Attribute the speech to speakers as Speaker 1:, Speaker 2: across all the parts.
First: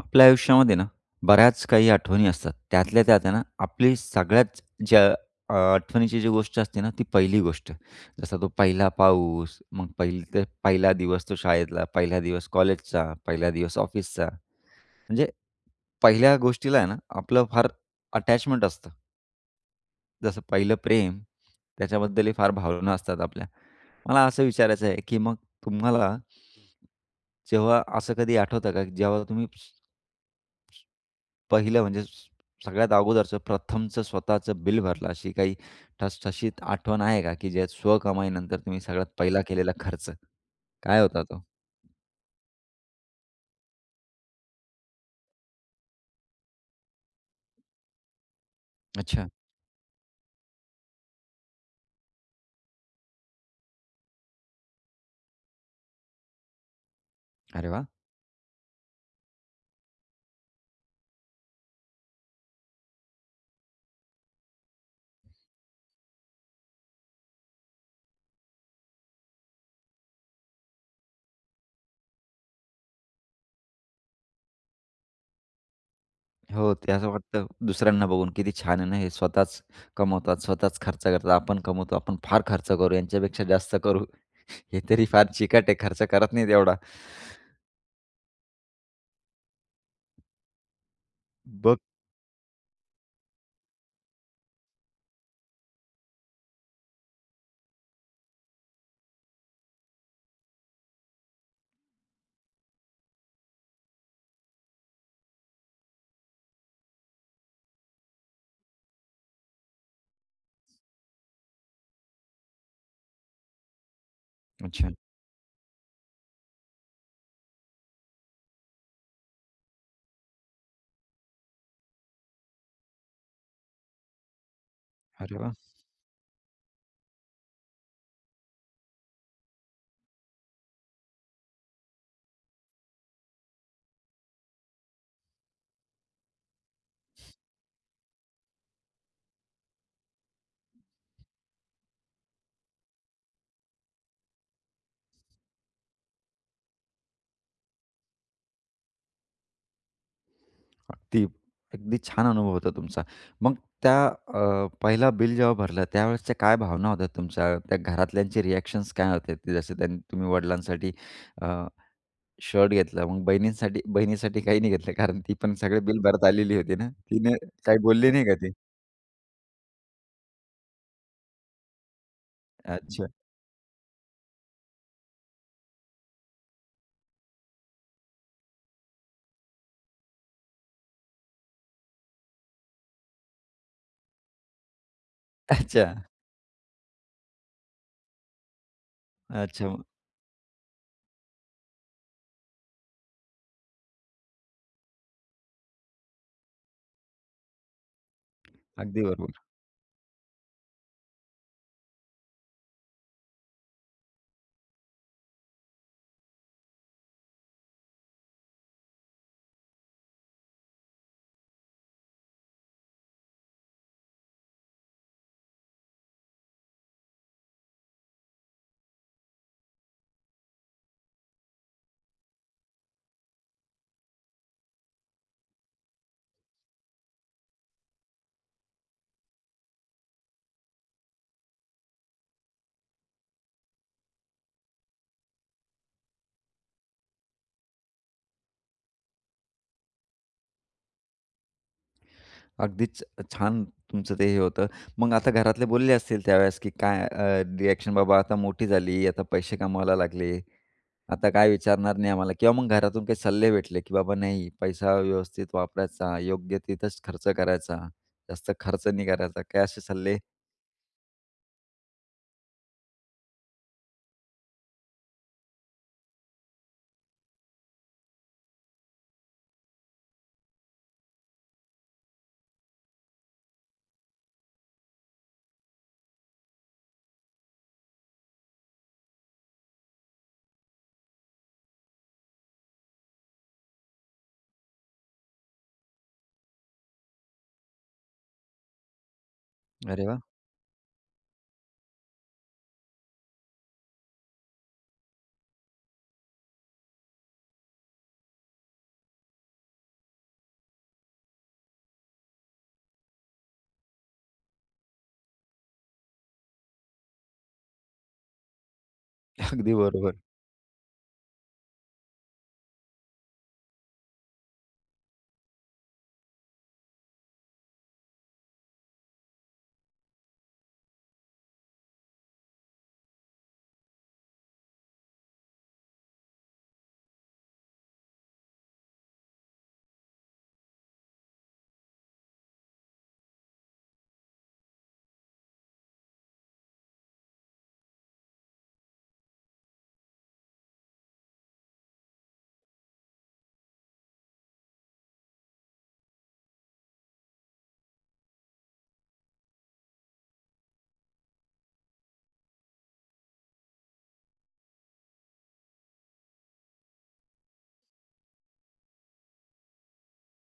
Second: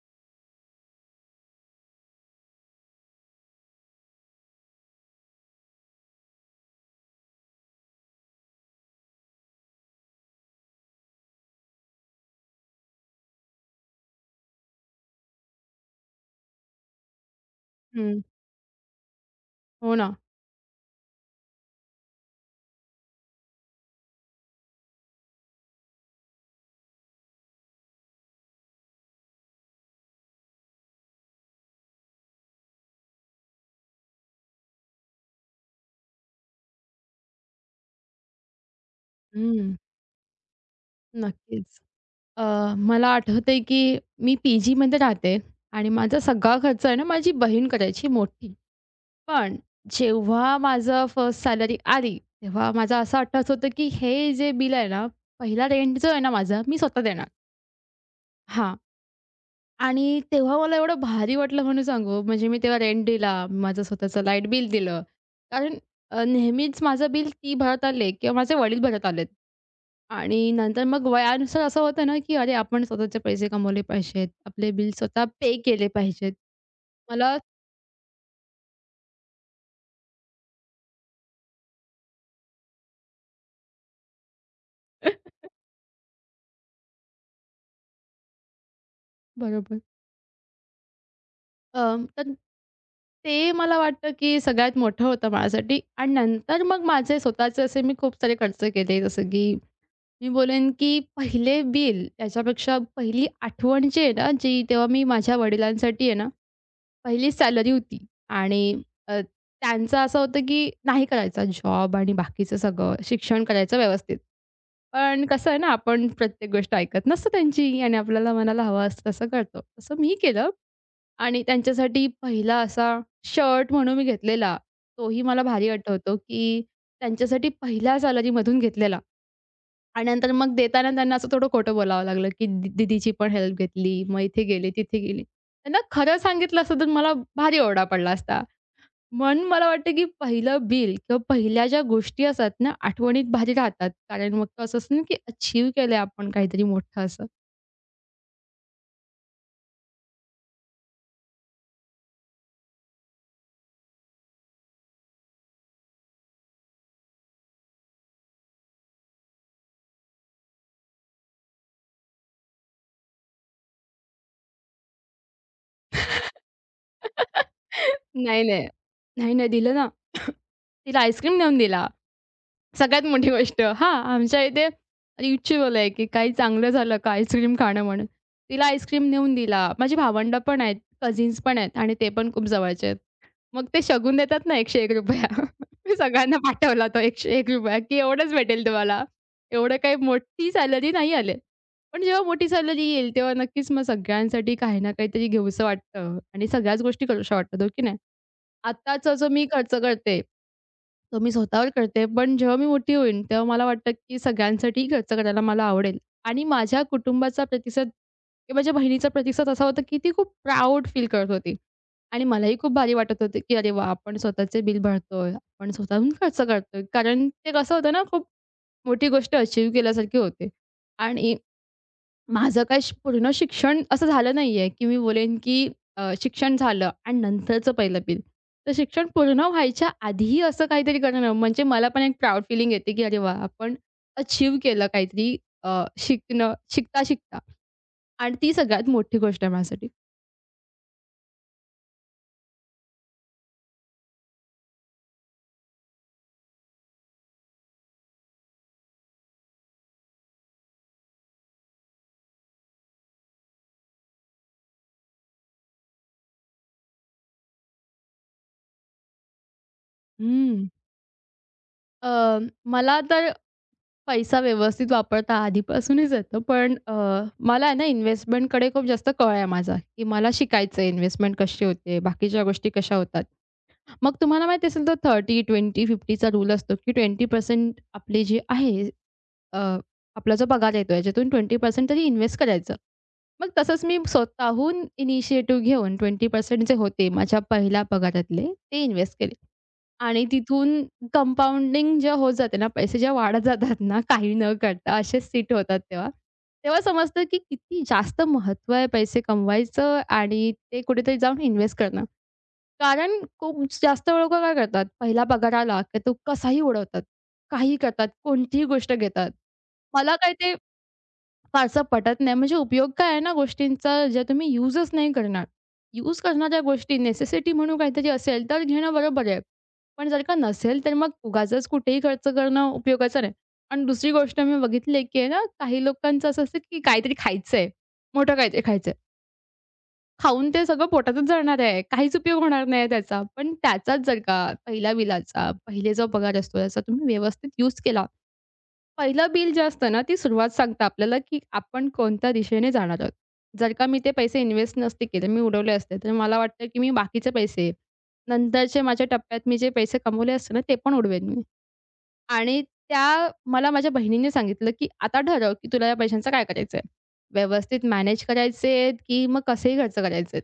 Speaker 1: आपल्या आयुष्यामध्ये ना, बऱ्याच काही आठवणी असतात. त्यातल्या त्यात आहे ना, आपली सगळ्यात ज्या आठवणीची जी गोष्ट असते ना, ती पहिली गोष्ट. जसा तो पहिला पाऊस, मग पहिला दिवस तो शाळेतला, पहिला दिवस कॉलेजचा, पहिला दिवस ऑफिसचा. म्हणजे पहिल्या गोष्टीला आहे ना, आपलं फार
Speaker 2: हं.
Speaker 1: अटॅचमेंट असतं.
Speaker 2: हो ना.
Speaker 1: जसं पहिलं प्रेम, त्याच्याबद्दलही फार भावना असतात आपल्या. मला असं विचारायचं आहे, की मग तुम्हाला जेव्हा असं कधी आठवतं का, जेव्हा तुम्ही पहिलं म्हणजे स सगळ्यात अगोदरचं प्रथमचं स्वतःचं बिल भरलं, अशी काही ठसठशीत आठवण आहे का, की ज्यात स्वकमाईनंतर तुम्ही सगळ्यात पहिला केलेला
Speaker 2: हं.
Speaker 1: खर्च? काय होता तो?
Speaker 2: नक्कीच. अ, मला आठवतंय की मी पीजीमध्ये राहते आणि माझा सगळा खर्च आहे ना, माझी बहीण करायची मोठी.
Speaker 1: अच्छा.
Speaker 2: पण जेव्हा माझं फर्स्ट सॅलरी आली, तेव्हा माझा असा अट्टास होतं की हे जे बिल आहे ना, पहिला रेंट जो आहे ना माझा, मी स्वतः देणार.
Speaker 1: अरे वाह!
Speaker 2: हां. आणि तेव्हा मला एवढं भारी वाटलं म्हणून सांगू, म्हणजे मी तेव्हा रेंट दिला, माझं स्वतःचं लाईट बिल दिलं. कारण नेहमीच माझं बिल ती भरत आले किंवा माझे वडील भरत आलेत. आणि नंतर मग वयानुसार असं होतं ना, की अरे आपण स्वतःचे पैसे कमवले पाहिजेत, आपले बिल स्वतः पे केले पाहिजेत.
Speaker 1: हो, ते असं
Speaker 2: मला
Speaker 1: वाटतं दुसऱ्यांना बघून किती छान आहे ना हे स्वतःच कमवतात, स्वतःच खर्च करतात. आपण कमवतो, आपण फार खर्च करू, यांच्यापेक्षा जास्त करू. हे तरी फार चिकाट आहे, खर्च करत नाहीत एवढा.
Speaker 2: बरोबर.
Speaker 1: बघ.
Speaker 2: अ, तर ते मला वाटतं, की सगळ्यात मोठं होतं माझ्यासाठी आणि नंतर मग माझे स्वतःचे असे मी खूप सारे खर्च केले, जसं की मी बोलेन की पहिले बिल याच्यापेक्षा पहिली आठवण जी आहे ना, जी तेव्हा मी माझ्या वडिलांसाठी आहे ना, पहिली सॅलरी होती आणि अ, त्यांचं असं होतं की नाही करायचा जॉब आणि बाकीचं सगळं शिक्षण करायचं व्यवस्थित.
Speaker 1: अच्छा.
Speaker 2: पण कसं आहे ना, आपण प्रत्येक गोष्ट ऐकत नसतो त्यांची आणि आपल्याला मनाला हवं असतं तसं करतो. तसं मी केलं आणि त्यांच्यासाठी पहिला असा शर्ट म्हणून मी घेतलेला, तोही
Speaker 1: अरे
Speaker 2: मला
Speaker 1: वाह!
Speaker 2: भारी आठवतो की त्यांच्यासाठी पहिल्या सॅलरीमधून घेतलेला. आणि नंतर मग देताना त्यांना असं थोडं खोटं बोलावं लागलं, की दीदीची पण हेल्प घेतली. मग इथे गेले, तिथे गेली. त्यांना खरं सांगितलं असतं तर मला भारी ओरडा पडला असता. म्हणून मला वाटतं, की पहिलं बिल किंवा पहिल्या ज्या गोष्टी असतात ना, आठवणीत भारी राहतात. कारण मग तो असं असतं ना, की अचीव्ह केलंय आपण काहीतरी मोठं असं.
Speaker 1: अगदी, अगदी छान अनुभव होता तुमचा. मग पहिला बिल जेव्हा भरलं त्यावेळेसच्या काय भावना होत्या तुमच्या? त्या घरातल्यांचे रिएक्शन्स काय होते? ते जसे त्यांनी तुम्ही वडिलांसाठी अ, शर्ट घेतला, मग बहिणीसाठी काही नाही घेतलं कारण ती पण सगळे बिल भरत आलेली होती ना. तिने काही बोलली नाही का
Speaker 2: नाही,
Speaker 1: ती?
Speaker 2: नाही. नाही, नाही दिलं ना. तिला आईस्क्रीम नेऊन दिला. सगळ्यात
Speaker 1: अच्छा,
Speaker 2: मोठी गोष्ट हां, आमच्या इथे रिच्युअल आहे, की काही चांगलं झालं का आईस्क्रीम खाणं म्हणून. तिला आईस्क्रीम नेऊन दिला. माझी भावंडं पण आहेत, कझिन्स पण आहेत आणि ते पण खूप जवळचे आहेत. मग ते शगुन देतात ना ₹101
Speaker 1: अच्छा,
Speaker 2: मी सगळ्यांना पाठवला तो ₹101 की एवढंच भेटेल तुम्हाला.
Speaker 1: अच्छा.
Speaker 2: एवढं काही मोठी सॅलरी नाही आली. पण जेव्हा मोठी सॅलरी येईल तेव्हा नक्कीच मग सगळ्यांसाठी काही ना काहीतरी घेऊसं वाटतं आणि सगळ्याच गोष्टी करूशा वाटतात, हो की नाही?
Speaker 1: अगदी
Speaker 2: आत्ताचा जो
Speaker 1: बरोबर.
Speaker 2: मी खर्च करते तो मी स्वतःवर करते, पण जेव्हा मी मोठी होईन, तेव्हा मला वाटतं, की सगळ्यांसाठी खर्च करायला मला आवडेल आणि माझ्या कुटुंबाचा प्रतिसाद किंवा माझ्या बहिणीचा प्रतिसाद असा होता, की ती खूप प्राउड फील करत होती आणि मलाही खूप भारी वाटत होतं, की "अरे वाह! आपण स्वतःचे बिल भरतोय, आपण स्वतःहून खर्च करतोय." कारण ते कसं होतं ना, खूप मोठी गोष्ट अचीव्ह केल्यासारखी होते आणि माझं काय पूर्ण शिक्षण असं झालं नाहीये, की मी बोलेन की शिक्षण झालं आणि नंतरचं पहिलं बिल. तर शिक्षण पूर्ण व्हायच्या आधीही असं काहीतरी करणं म्हणजे मला पण एक प्राउड फीलिंग येते, की अरे वाह! आपण अचीव्ह केलं काहीतरी शिकणं शिकता-शिकता आणि ती सगळ्यात मोठी गोष्ट आहे माझ्यासाठी.
Speaker 1: अगदीच छान तुमचं ते हे होतं. मग आता घरातले बोलले असतील त्यावेळेस, की बाबा आता मोठी झाली, आता पैसे कमवायला लागले, आता काय विचारणार नाही आम्हाला किंवा मग घरातून काही सल्ले भेटले, की बाबा नाही पैसा व्यवस्थित वापरायचा, योग्य तिथंच खर्च करायचा, जास्त खर्च नाही करायचा. काय असे सल्ले?
Speaker 2: हं. अ, मला तर पैसा व्यवस्थित वापरता आधीपासूनच येतं. पण मला आहे ना इन्व्हेस्टमेंटकडे खूप जास्त कळ आहे माझा, की मला शिकायचं आहे इन्व्हेस्टमेंट कशी होते, बाकीच्या गोष्टी कशा होतात. मग तुम्हाला माहिती असेल तर 30, 20, 50चा रूल असतो, की 20% आपले जे आहे अ, आपला जो पगार येतो याच्यातून 20% तरी इन्व्हेस्ट करायचं. मग तसंच मी स्वतःहून इनिशिएटिव्ह घेऊन 20% जे होते माझ्या पहिल्या पगारातले, ते इन्व्हेस्ट केले.
Speaker 1: अरे वाह!
Speaker 2: आणि तिथून कंपाउंडिंग जेव्हा होत जाते ना, पैसे जेव्हा वाढत जातात ना, काही न करता असेच सेट होतात तेव्हा, तेव्हा समजतं की किती जास्त महत्त्व आहे पैसे कमवायचं आणि ते कुठेतरी जाऊन इन्व्हेस्ट करणं. कारण खूप जास्त लोकं काय करतात, पहिला पगार आला की तो कसाही उडवतात, काहीही करतात, कोणतीही गोष्ट घेतात.
Speaker 1: अगदी
Speaker 2: मला
Speaker 1: बरोबर.
Speaker 2: काय ते फारसा पटत नाही. म्हणजे उपयोग काय आहे ना गोष्टींचा ज्या तुम्ही युजच नाही करणार. युज करणाऱ्या गोष्टी नेसेसिटी म्हणून काहीतरी असेल तर घेणं बरोबर आहे. पण जर का नसेल तर मग उगाचच कुठेही खर्च करणं उपयोगाचं नाही. आणि दुसरी गोष्ट मी बघितली की आहे ना काही लोकांचं असं असतं की काहीतरी खायचंय, मोठं काहीतरी खायचंय. खाऊन ते सगळं पोटातच जाणार आहे. काहीच उपयोग होणार नाही त्याचा. पण त्याचाच जर का पहिला बिलाचा, पहिले जो पगार असतो त्याचा तुम्ही व्यवस्थित युज केला पहिलं बिल जे असतं ना, ती सुरुवात सांगते आपल्याला, की आपण कोणत्या दिशेने जाणार आहोत. जर का मी ते पैसे इन्व्हेस्ट नसते केले, मी उडवले असते, तर मला वाटतं, की मी बाकीचे पैसे नंतरच्या माझ्या टप्प्यात मी जे पैसे कमवले असते ना, ते पण उडवेन मी. आणि त्या मला माझ्या बहिणीने सांगितलं, की "आता ठरव, की तुला या पैशांचं काय करायचंय? व्यवस्थित मॅनेज करायचेत, की मग कसेही खर्च करायचेत?"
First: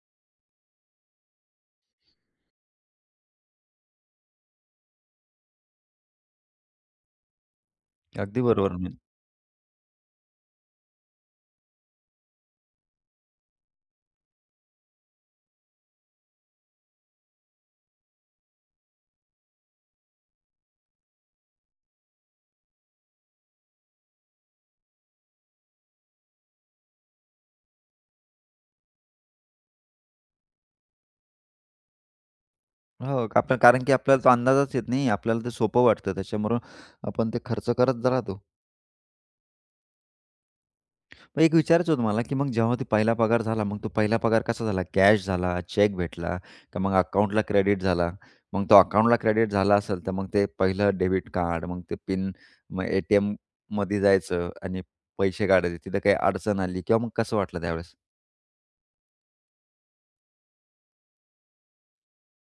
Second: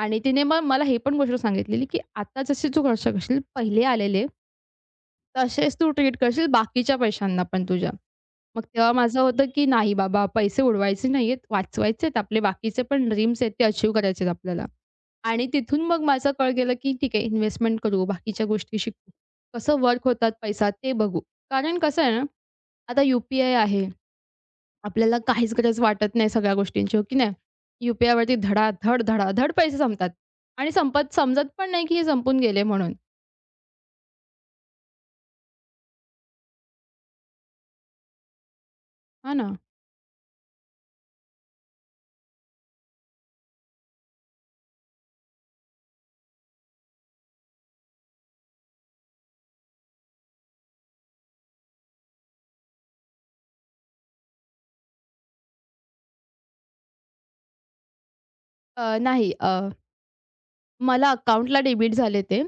Speaker 2: आणि तिने मग मला ही पण गोष्ट सांगितलेली, की "आता जसे तू खर्च करशील, पहिले आलेले तसेच तू ट्रीट करशील बाकीच्या पैशांना पण तुझ्या.
Speaker 1: अगदी
Speaker 2: मग
Speaker 1: बरोबर
Speaker 2: तेव्हा
Speaker 1: म्हणजे
Speaker 2: माझं होतं, की नाही बाबा पैसे उडवायचे नाहीयेत, वाचवायचेत आपले बाकीचे पण ड्रीम्स आहेत ते अचीव्ह करायचेत आपल्याला. आणि तिथून मग माझं कळ गेलं, की ठीक आहे इन्व्हेस्टमेंट करू, बाकीच्या गोष्टी शिकू. कसं वर्क होतात पैसा ते बघू. कारण कसं आहे ना, आता यू-पी-आय आहे. आपल्याला काहीच गरज वाटत नाही सगळ्या गोष्टींची, हो की नाही? यू-पी-आयवरती धडाधड, धडाधड पैसे संपतात आणि संपत समजत पण नाही, की हे संपून गेले म्हणून.
Speaker 1: हो, आपण कारण की आपल्याला तो अंदाजच येत नाही. आपल्याला ते सोपं वाटतं त्याच्यामुळं आपण ते खर्च करत राहतो.
Speaker 2: हां ना?
Speaker 1: मग एक विचारायचं होतं मला, की मग जेव्हा तो पहिला पगार झाला, मग तो पहिला पगार कसा झाला? कॅश झाला, चेक भेटला का मग अकाउंटला क्रेडिट झाला? मग तो अकाउंटला क्रेडिट झाला असेल, तर मग ते पहिलं डेबिट कार्ड, मग ते पिन, मग ए-टी-एममध्ये जायचं आणि पैसे काढायचे. तिथं काही अडचण आली किंवा मग कसं वाटलं त्यावेळेस?
Speaker 2: नाही मला अकाउंटला डेबिट झाले ते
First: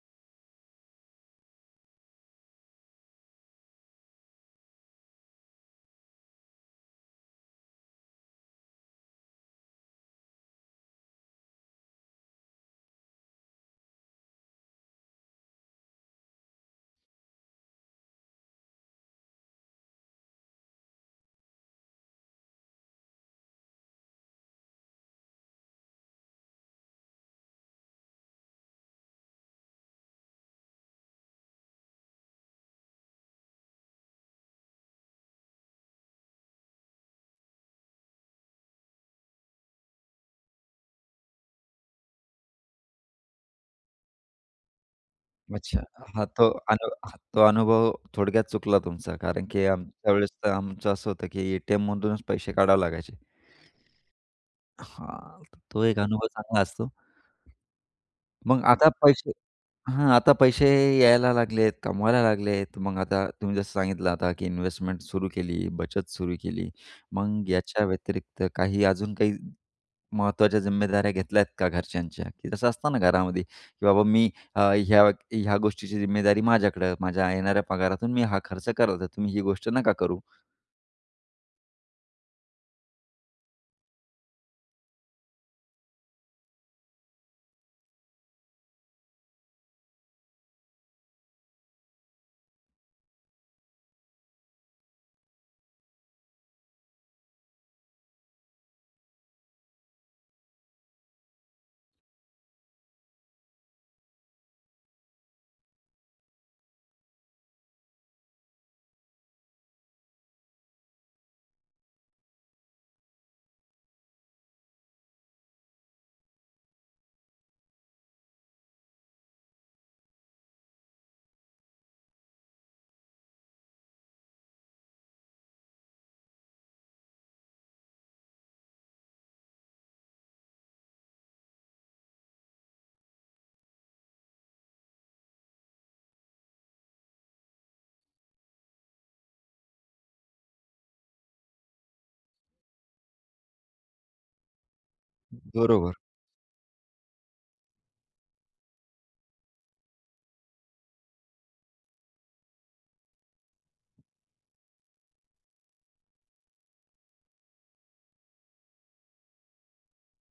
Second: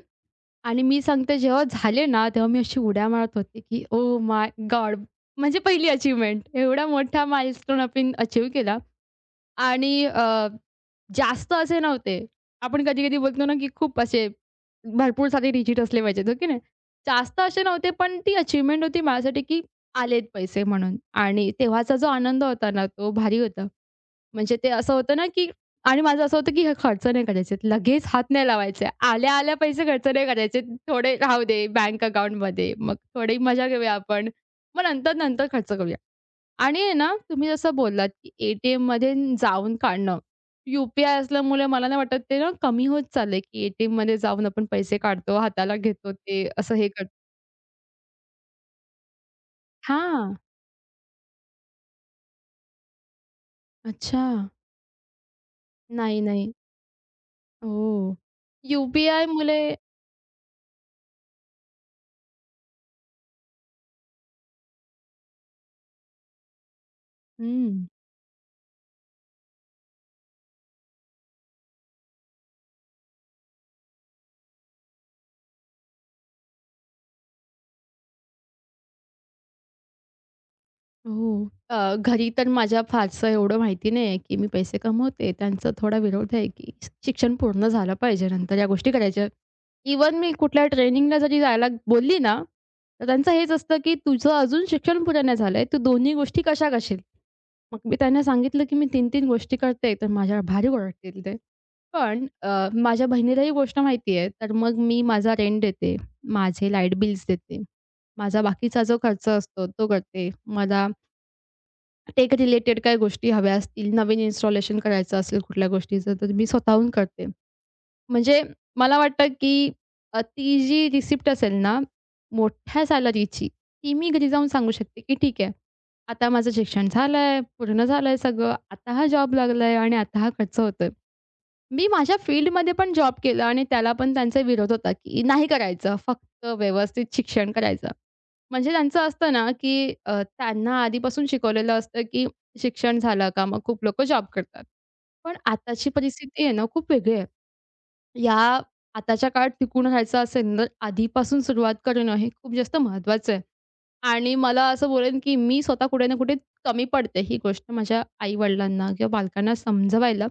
Speaker 2: आणि मी सांगते जेव्हा झाले ना, तेव्हा मी अशी उड्या मारत होते, की ओह माय गॉड! म्हणजे पहिली अचीव्हमेंट. एवढा मोठा माइलस्टोन आपण अचीव्ह केला आणि जास्त असे नव्हते. आपण कधी-कधी बोलतो ना, की खूप असे भरपूर सारे डिजिट असले पाहिजेत, हो की नाही? जास्त असे नव्हते, पण ती अचीव्हमेंट होती माझ्यासाठी, की आलेत पैसे म्हणून आणि तेव्हाचा जो आनंद होता ना, तो भारी होता. म्हणजे ते असं होतं ना, की आणि माझं असं होतं, की हे खर्च नाही करायचे. लगेच हात नाही लावायचे. आल्या-आल्या पैसे खर्च नाही करायचे. थोडे राहू दे बँक अकाउंटमध्ये. मग थोडी मजा घेऊया आपण. मग नंतर-नंतर खर्च करूया. आणि आहे ना, तुम्ही जसं बोललात, की ए टी जाऊन काढणं. यू असल्यामुळे मला नाही वाटत ते ना, कमी होत चाललंय, की ए टी जाऊन आपण पैसे काढतो, हाताला
Speaker 1: अच्छा.
Speaker 2: घेतो
Speaker 1: हां,
Speaker 2: ते
Speaker 1: तो
Speaker 2: असं हे
Speaker 1: अनु
Speaker 2: करतो.
Speaker 1: हा, तो अनुभव थोडक्यात चुकला तुमचा. कारण की आमच्या वेळेस
Speaker 2: हां.
Speaker 1: तर आमचं असं होतं, की ए-टी-एम पैसे काढावे लागायचे.
Speaker 2: अच्छा.
Speaker 1: हां, तो एक
Speaker 2: नाही,
Speaker 1: अनुभव
Speaker 2: नाही.
Speaker 1: चांगला असतो.
Speaker 2: ओह!
Speaker 1: मग आता पैसे
Speaker 2: यू-पी-आयमुळे
Speaker 1: हां, आता पैसे यायला लागलेत, कमवायला लागलेत. मग आता तुम्ही जसं सांगितलं आता की इन्व्हेस्टमेंट सुरू केली, बचत सुरू केली. मग याच्या व्यतिरिक्त काही अजून काही महत्त्वाच्या जिम्मेदाऱ्या घेतल्या आहेत का घरच्यांच्या? की तसं असतं ना घरामध्ये, की बाबा मी अ, ह्या ह्या गोष्टीची जिम्मेदारी माझ्याकडं, माझ्या येणाऱ्या पगारातून मी हा खर्च करत आहे. तुम्ही ही गोष्ट नका करू.
Speaker 2: हो. घरी तर माझ्या फारसं एवढं माहिती नाही आहे, की मी पैसे कमवते. त्यांचा थोडा विरोध आहे, की शिक्षण पूर्ण झालं पाहिजे, नंतर या गोष्टी करायच्या. इवन मी कुठल्या ट्रेनिंगला जरी जायला बोलली ना, तर त्यांचं हेच असतं, की "तुझं अजून शिक्षण पूर्ण नाही झालंय, तू दोन्ही गोष्टी कशा करशील?" मग मी त्यांना सांगितलं, की मी 3-3 गोष्टी करते, तर माझ्यावर भारी ओरडतील ते. पण माझ्या बहिणीला ही गोष्ट माहिती आहे, तर मग मी माझा रेंट देते, माझे लाईट बिल्स देते, माझा बाकीचा जो खर्च असतो तो करते. मला टेक रिलेटेड काय गोष्टी हव्या असतील, नवीन इन्स्टॉलेशन करायचं असेल कुठल्या गोष्टीचं, तर मी स्वतःहून करते. म्हणजे मला वाटतं, की ती जी रिसिप्ट असेल ना, मोठ्या सॅलरीची, ती मी घरी जाऊन सांगू शकते, की ठीक आहे, आता माझं शिक्षण झालंय, पूर्ण झालंय सगळं, आता हा जॉब लागलाय आणि आता हा खर्च होतोय. मी माझ्या फील्डमध्ये पण जॉब केला आणि त्याला पण त्यांचा विरोध होता, की नाही करायचं, फक्त व्यवस्थित शिक्षण करायचं. म्हणजे त्यांचं असतं ना, की त्यांना आधीपासून शिकवलेलं असतं, की शिक्षण झालं का मग खूप लोकं जॉब करतात. पण आताची
Speaker 1: बरोबर.
Speaker 2: परिस्थिती आहे ना, खूप वेगळी आहे. या आताच्या काळात टिकून राहायचं असेल तर आधीपासून सुरुवात करणं हे खूप जास्त महत्त्वाचं आहे. आणि मला असं बोलेन, की मी स्वतः कुठे ना कुठे कमी पडते. ही गोष्ट माझ्या आई-वडिलांना किंवा पालकांना समजवायला.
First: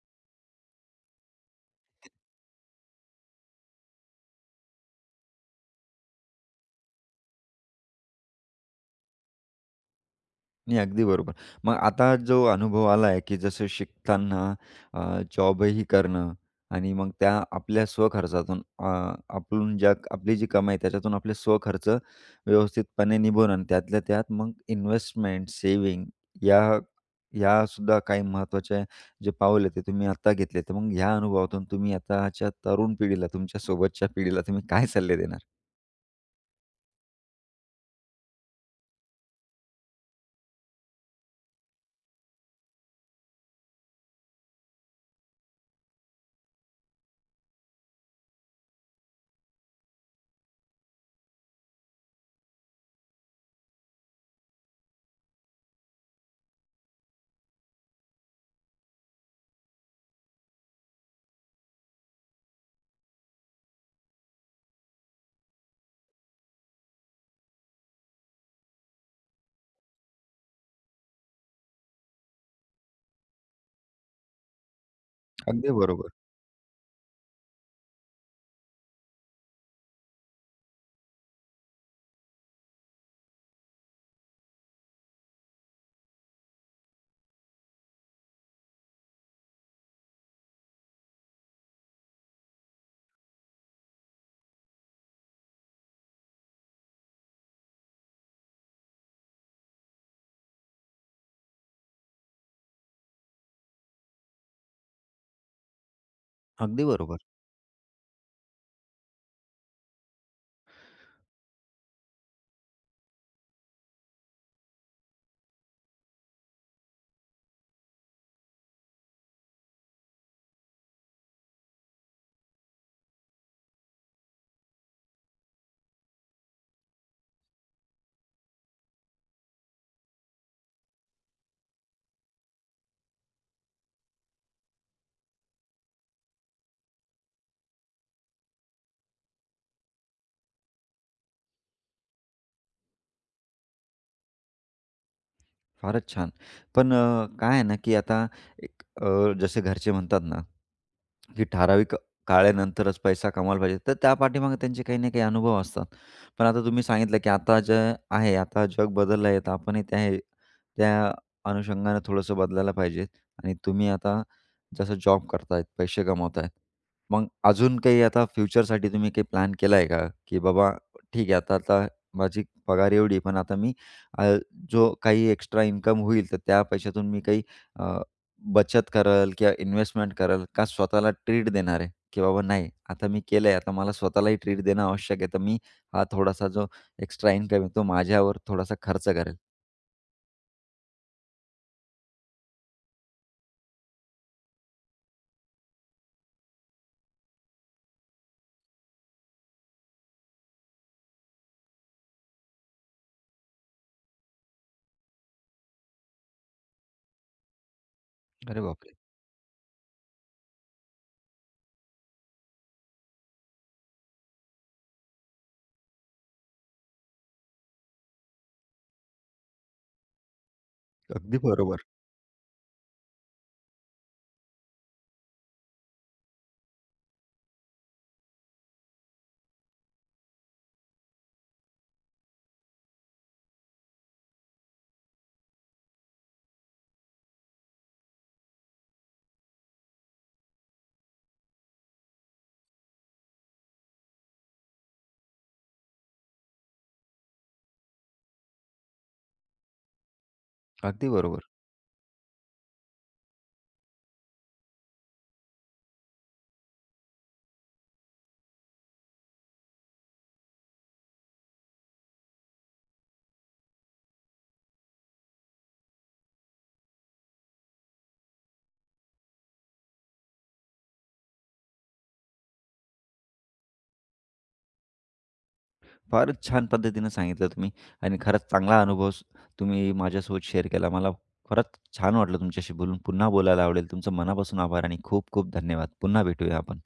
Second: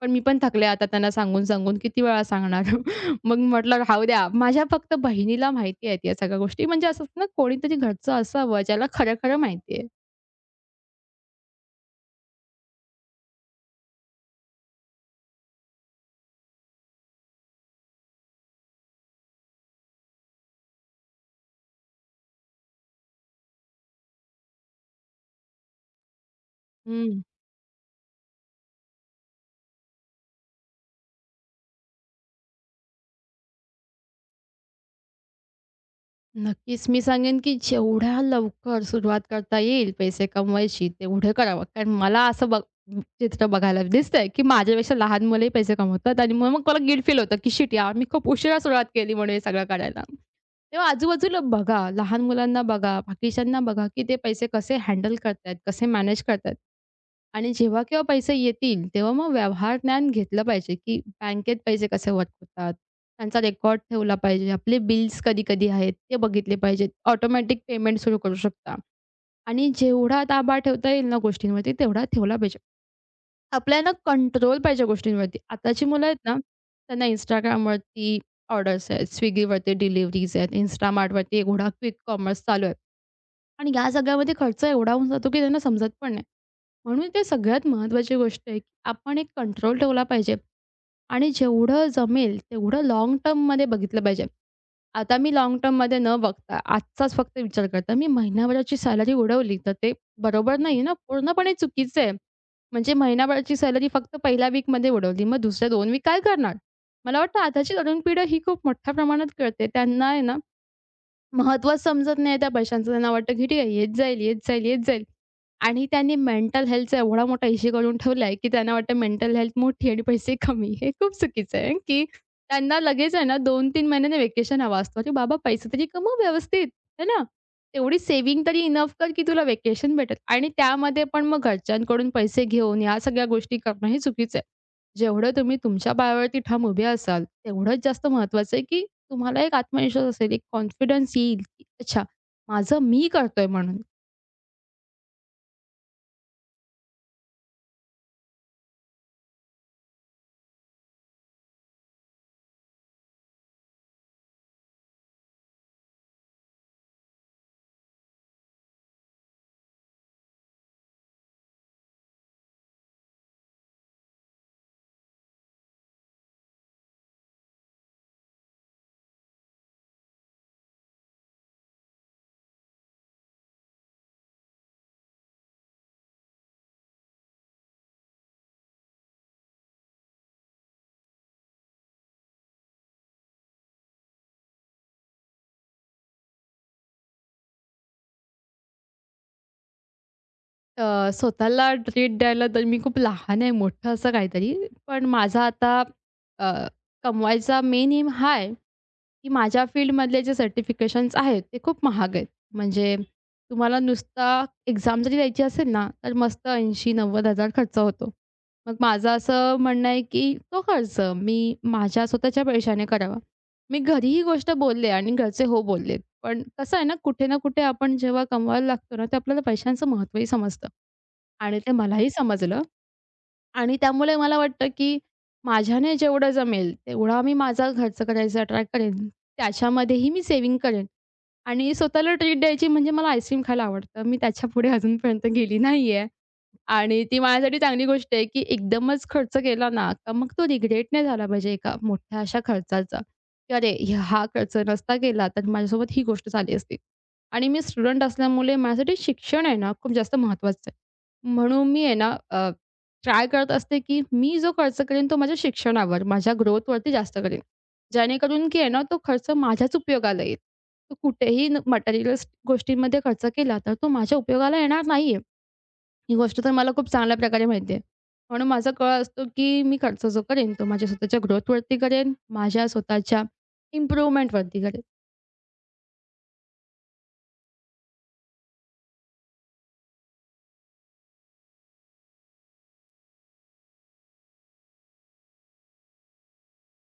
Speaker 2: पण मी पण थकले आता त्यांना सांगून-सांगून किती वेळा सांगणार. मग म्हटलं राहू द्या. माझ्या फक्त बहिणीला माहिती आहेत या सगळ्या गोष्टी. म्हणजे असं असतं ना कोणीतरी घरचं असावं ज्याला खरं-खरं माहिती आहे.
Speaker 1: नाही, अगदी बरोबर. मग आता जो अनुभव आला आहे, की जसं शिकताना जॉबही करणं आणि मग त्या आपल्या स्वखर्चातून अ, आपण आपली जी कमाई आहे त्याच्यातून आपले स्वखर्च व्यवस्थितपणे निभवणं आणि त्यातल्या त्यात मग इन्व्हेस्टमेंट, सेविंग या यासुद्धा काही महत्त्वाचे जे पाऊल आहे ते तुम्ही आता घेतले. तर मग ह्या अनुभवातून तुम्ही आताच्या तरुण पिढीला, तुमच्या सोबतच्या पिढीला तुम्ही काय सल्ले देणार?
Speaker 2: नक्कीच. मी सांगेन, की जेवढ्या लवकर सुरुवात करता येईल पैसे कमवायची, तेवढं करावं. कारण मला असं चित्र बघायला दिसतंय, की माझ्यापेक्षा लहान मुलंही पैसे कमवतात आणि मग मग मला गिल्ट फील होतं, की शिट यार, मी खूप उशिरा सुरुवात केली म्हणून हे सगळं करायला. तेव्हा आजूबाजूला बघा, लहान मुलांना बघा, बाकीच्यांना बघा, की ते पैसे कसे हँडल करतायत, कसे मॅनेज करतायत. आणि जेव्हा केव्हा पैसे येतील, तेव्हा मग व्यवहार ज्ञान घेतलं पाहिजे, की बँकेत पैसे कसे वर्क होतात, त्यांचा रेकॉर्ड ठेवला पाहिजे. आपले बिल्स कधी-कधी आहेत ते बघितले पाहिजेत. ऑटोमॅटिक पेमेंट सुरू करू शकता आणि जेवढा ताबा ठेवता येईल ना गोष्टींवरती तेवढा ठेवला पाहिजे. आपल्याला कंट्रोल पाहिजे गोष्टींवरती.
Speaker 1: अगदी
Speaker 2: आताची मुलं
Speaker 1: बरोबर.
Speaker 2: आहेत ना, त्यांना Instagramवरती ऑर्डर्स आहेत, Swiggyवरती डिलिव्हरीज आहेत, Instamart एवढा क्विक कॉमर्स चालू आहे आणि या सगळ्यामध्ये खर्च एवढा होऊन जातो की त्यांना समजत पण नाही. म्हणून ते सगळ्यात महत्त्वाची गोष्ट आहे की आपण एक कंट्रोल ठेवला पाहिजे. आणि जेवढं जमेल तेवढं लाँग टर्ममध्ये बघितलं पाहिजे. आता मी लाँग टर्ममध्ये न बघता आजचाच फक्त विचार करते. मी महिनाभराची सॅलरी उडवली तर ते बरोबर नाही ना, पूर्णपणे चुकीचं आहे. म्हणजे महिनाभराची सॅलरी फक्त पहिल्या वीकमध्ये उडवली, मग दुसऱ्या 2 वीक काय करणार?
Speaker 1: अगदी
Speaker 2: मला
Speaker 1: बरोबर.
Speaker 2: वाटतं आताची तरुण पिढी ही खूप मोठ्या प्रमाणात कळते. त्यांना आहे ना महत्त्वच समजत नाही त्या पैशांचं. त्यांना वाटतं की ठीक आहे येत जाईल, येत जाईल, येत जाईल. आणि त्यांनी मेंटल हेल्थचा एवढा मोठा इश्यू करून ठेवला आहे, की त्यांना वाटतं मेंटल हेल्थ मोठी आणि पैसे कमी. हे खूप चुकीचं आहे, की त्यांना लगेच आहे ना 2-3 महिन्याने व्हेकेशन हवा असतो. अरे बाबा पैसे तरी कमव व्यवस्थित, है ना? तेवढी सेव्हिंग तरी इनफ कर, की तुला व्हेकेशन भेटेल. आणि त्यामध्ये पण मग घरच्यांकडून पैसे घेऊन ह्या सगळ्या गोष्टी करणं हे चुकीचं आहे. जेवढं तुम्ही तुमच्या पायावरती ठाम उभे असाल, तेवढंच जास्त महत्त्वाचं आहे, की तुम्हाला एक आत्मविश्वास असेल, एक कॉन्फिडन्स येईल, की अच्छा माझं मी करतोय म्हणून.
Speaker 1: फारच छान. पण काय आहे ना, की आता जसे घरचे म्हणतात ना, की ठराविक काळानंतरच पैसा कमवायला पाहिजे. तर त्या पाठीमागे त्यांचे काही ना काही अनुभव असतात. पण आता तुम्ही सांगितलं, की आता जे आहे, आता जग बदललं आहे, तर आपणही त्या अनुषंगाने थोडंसं बदलायला पाहिजे. आणि तुम्ही आता जसं जॉब करतायत, पैसे कमावतायत. मग अजून काही आता फ्युचरसाठी तुम्ही काही प्लॅन केला आहे का? की बाबा ठीक आहे, आता आता माझी पगार एवढी, पण आता मी जो काही एक्स्ट्रा इन्कम होईल, तर त्या पैशातून मी अ, बचत करेल किंवा इन्व्हेस्टमेंट करेल का स्वतःला ट्रीट देणार आहे, की बाबा नाही आता मी केलंय, आता मला स्वतःलाही ट्रीट देणं आवश्यक आहे. तर मी हा थोडासा जो एक्स्ट्रा इन्कम आहे, तो माझ्यावर थोडासा खर्च करेल.
Speaker 2: स्वतःला ट्रीट द्यायला तर मी खूप लहान आहे, मोठं असं काहीतरी. पण माझा आता अ, कमवायचा मेन एम हा आहे. की माझ्या फील्डमधले जे सर्टिफिकेशन्स आहेत, ते खूप महाग आहेत. म्हणजे तुम्हाला नुसता एक्झाम जरी द्यायची असेल ना, तर मस्त 80,000 हजार खर्च होतो.
Speaker 1: अरे
Speaker 2: मग
Speaker 1: बापरे!
Speaker 2: माझं असं म्हणणं आहे की तो खर्च मी माझ्या स्वतःच्या पैशाने करावा. मी घरी ही गोष्ट बोलले आणि घरचे हो बोलले. पण कसं आहे ना, कुठे ना कुठे आपण जेव्हा कमवायला लागतो ना, ते आपल्याला पैशांचं महत्त्वही समजतं
Speaker 1: अगदी
Speaker 2: आणि ते
Speaker 1: बरोबर.
Speaker 2: मलाही समजलं. आणि त्यामुळे मला वाटतं, की माझ्याने जेवढं जमेल तेवढा मी माझा खर्च करायचा ट्राय करेन. त्याच्यामध्येही मी सेव्हिंग करेन आणि स्वतःला ट्रीट द्यायची म्हणजे मला आईस्क्रीम खायला आवडतं. मी त्याच्यापुढे अजूनपर्यंत गेली नाहीये. आणि ती माझ्यासाठी चांगली गोष्ट आहे, की एकदमच खर्च केला ना, का मग तो रिग्रेट नाही झाला पाहिजे एका मोठ्या अशा खर्चाचा, की "अरे, हा खर्च नसता केला तर माझ्यासोबत ही गोष्ट झाली असती." आणि मी स्टुडंट असल्यामुळे माझ्यासाठी शिक्षण आहे ना, खूप जास्त महत्त्वाचं
Speaker 1: अगदी
Speaker 2: आहे.
Speaker 1: बरोबर.
Speaker 2: म्हणून मी आहे ना, ट्राय करत असते, की मी जो खर्च करेन तो माझ्या शिक्षणावर, माझ्या ग्रोथवरती जास्त करेन. जेणेकरून की आहे ना, तो खर्च माझ्याच उपयोगाला येईल. तो कुठेही मटेरियलिस्ट गोष्टींमध्ये खर्च केला तर तो माझ्या उपयोगाला येणार नाहीये. ही गोष्ट तर मला खूप चांगल्या प्रकारे माहिती आहे. म्हणून माझा कल असतो, की मी खर्च जो करेन तो माझ्या स्वतःच्या ग्रोथवरती करेन, माझ्या स्वतःच्या इम्प्रूव्हमेंटवरती करेन.
Speaker 1: फारच छान पद्धतीनं सांगितलं तुम्ही आणि खरंच चांगला अनुभव स तुम्ही माझ्यासोबत शेअर केला. मला खरंच छान वाटलं तुमच्याशी बोलून. पुन्हा बोलायला आवडेल. तुमचं मनापासून आभार आणि खूप खूप धन्यवाद. पुन्हा भेटूया आपण.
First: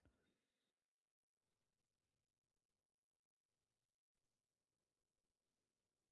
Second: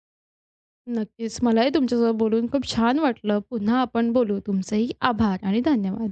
Speaker 2: नक्कीच मलाही तुमच्यासोबत बोलून खूप छान वाटलं. पुन्हा आपण बोलू. तुमचेही आभार आणि धन्यवाद.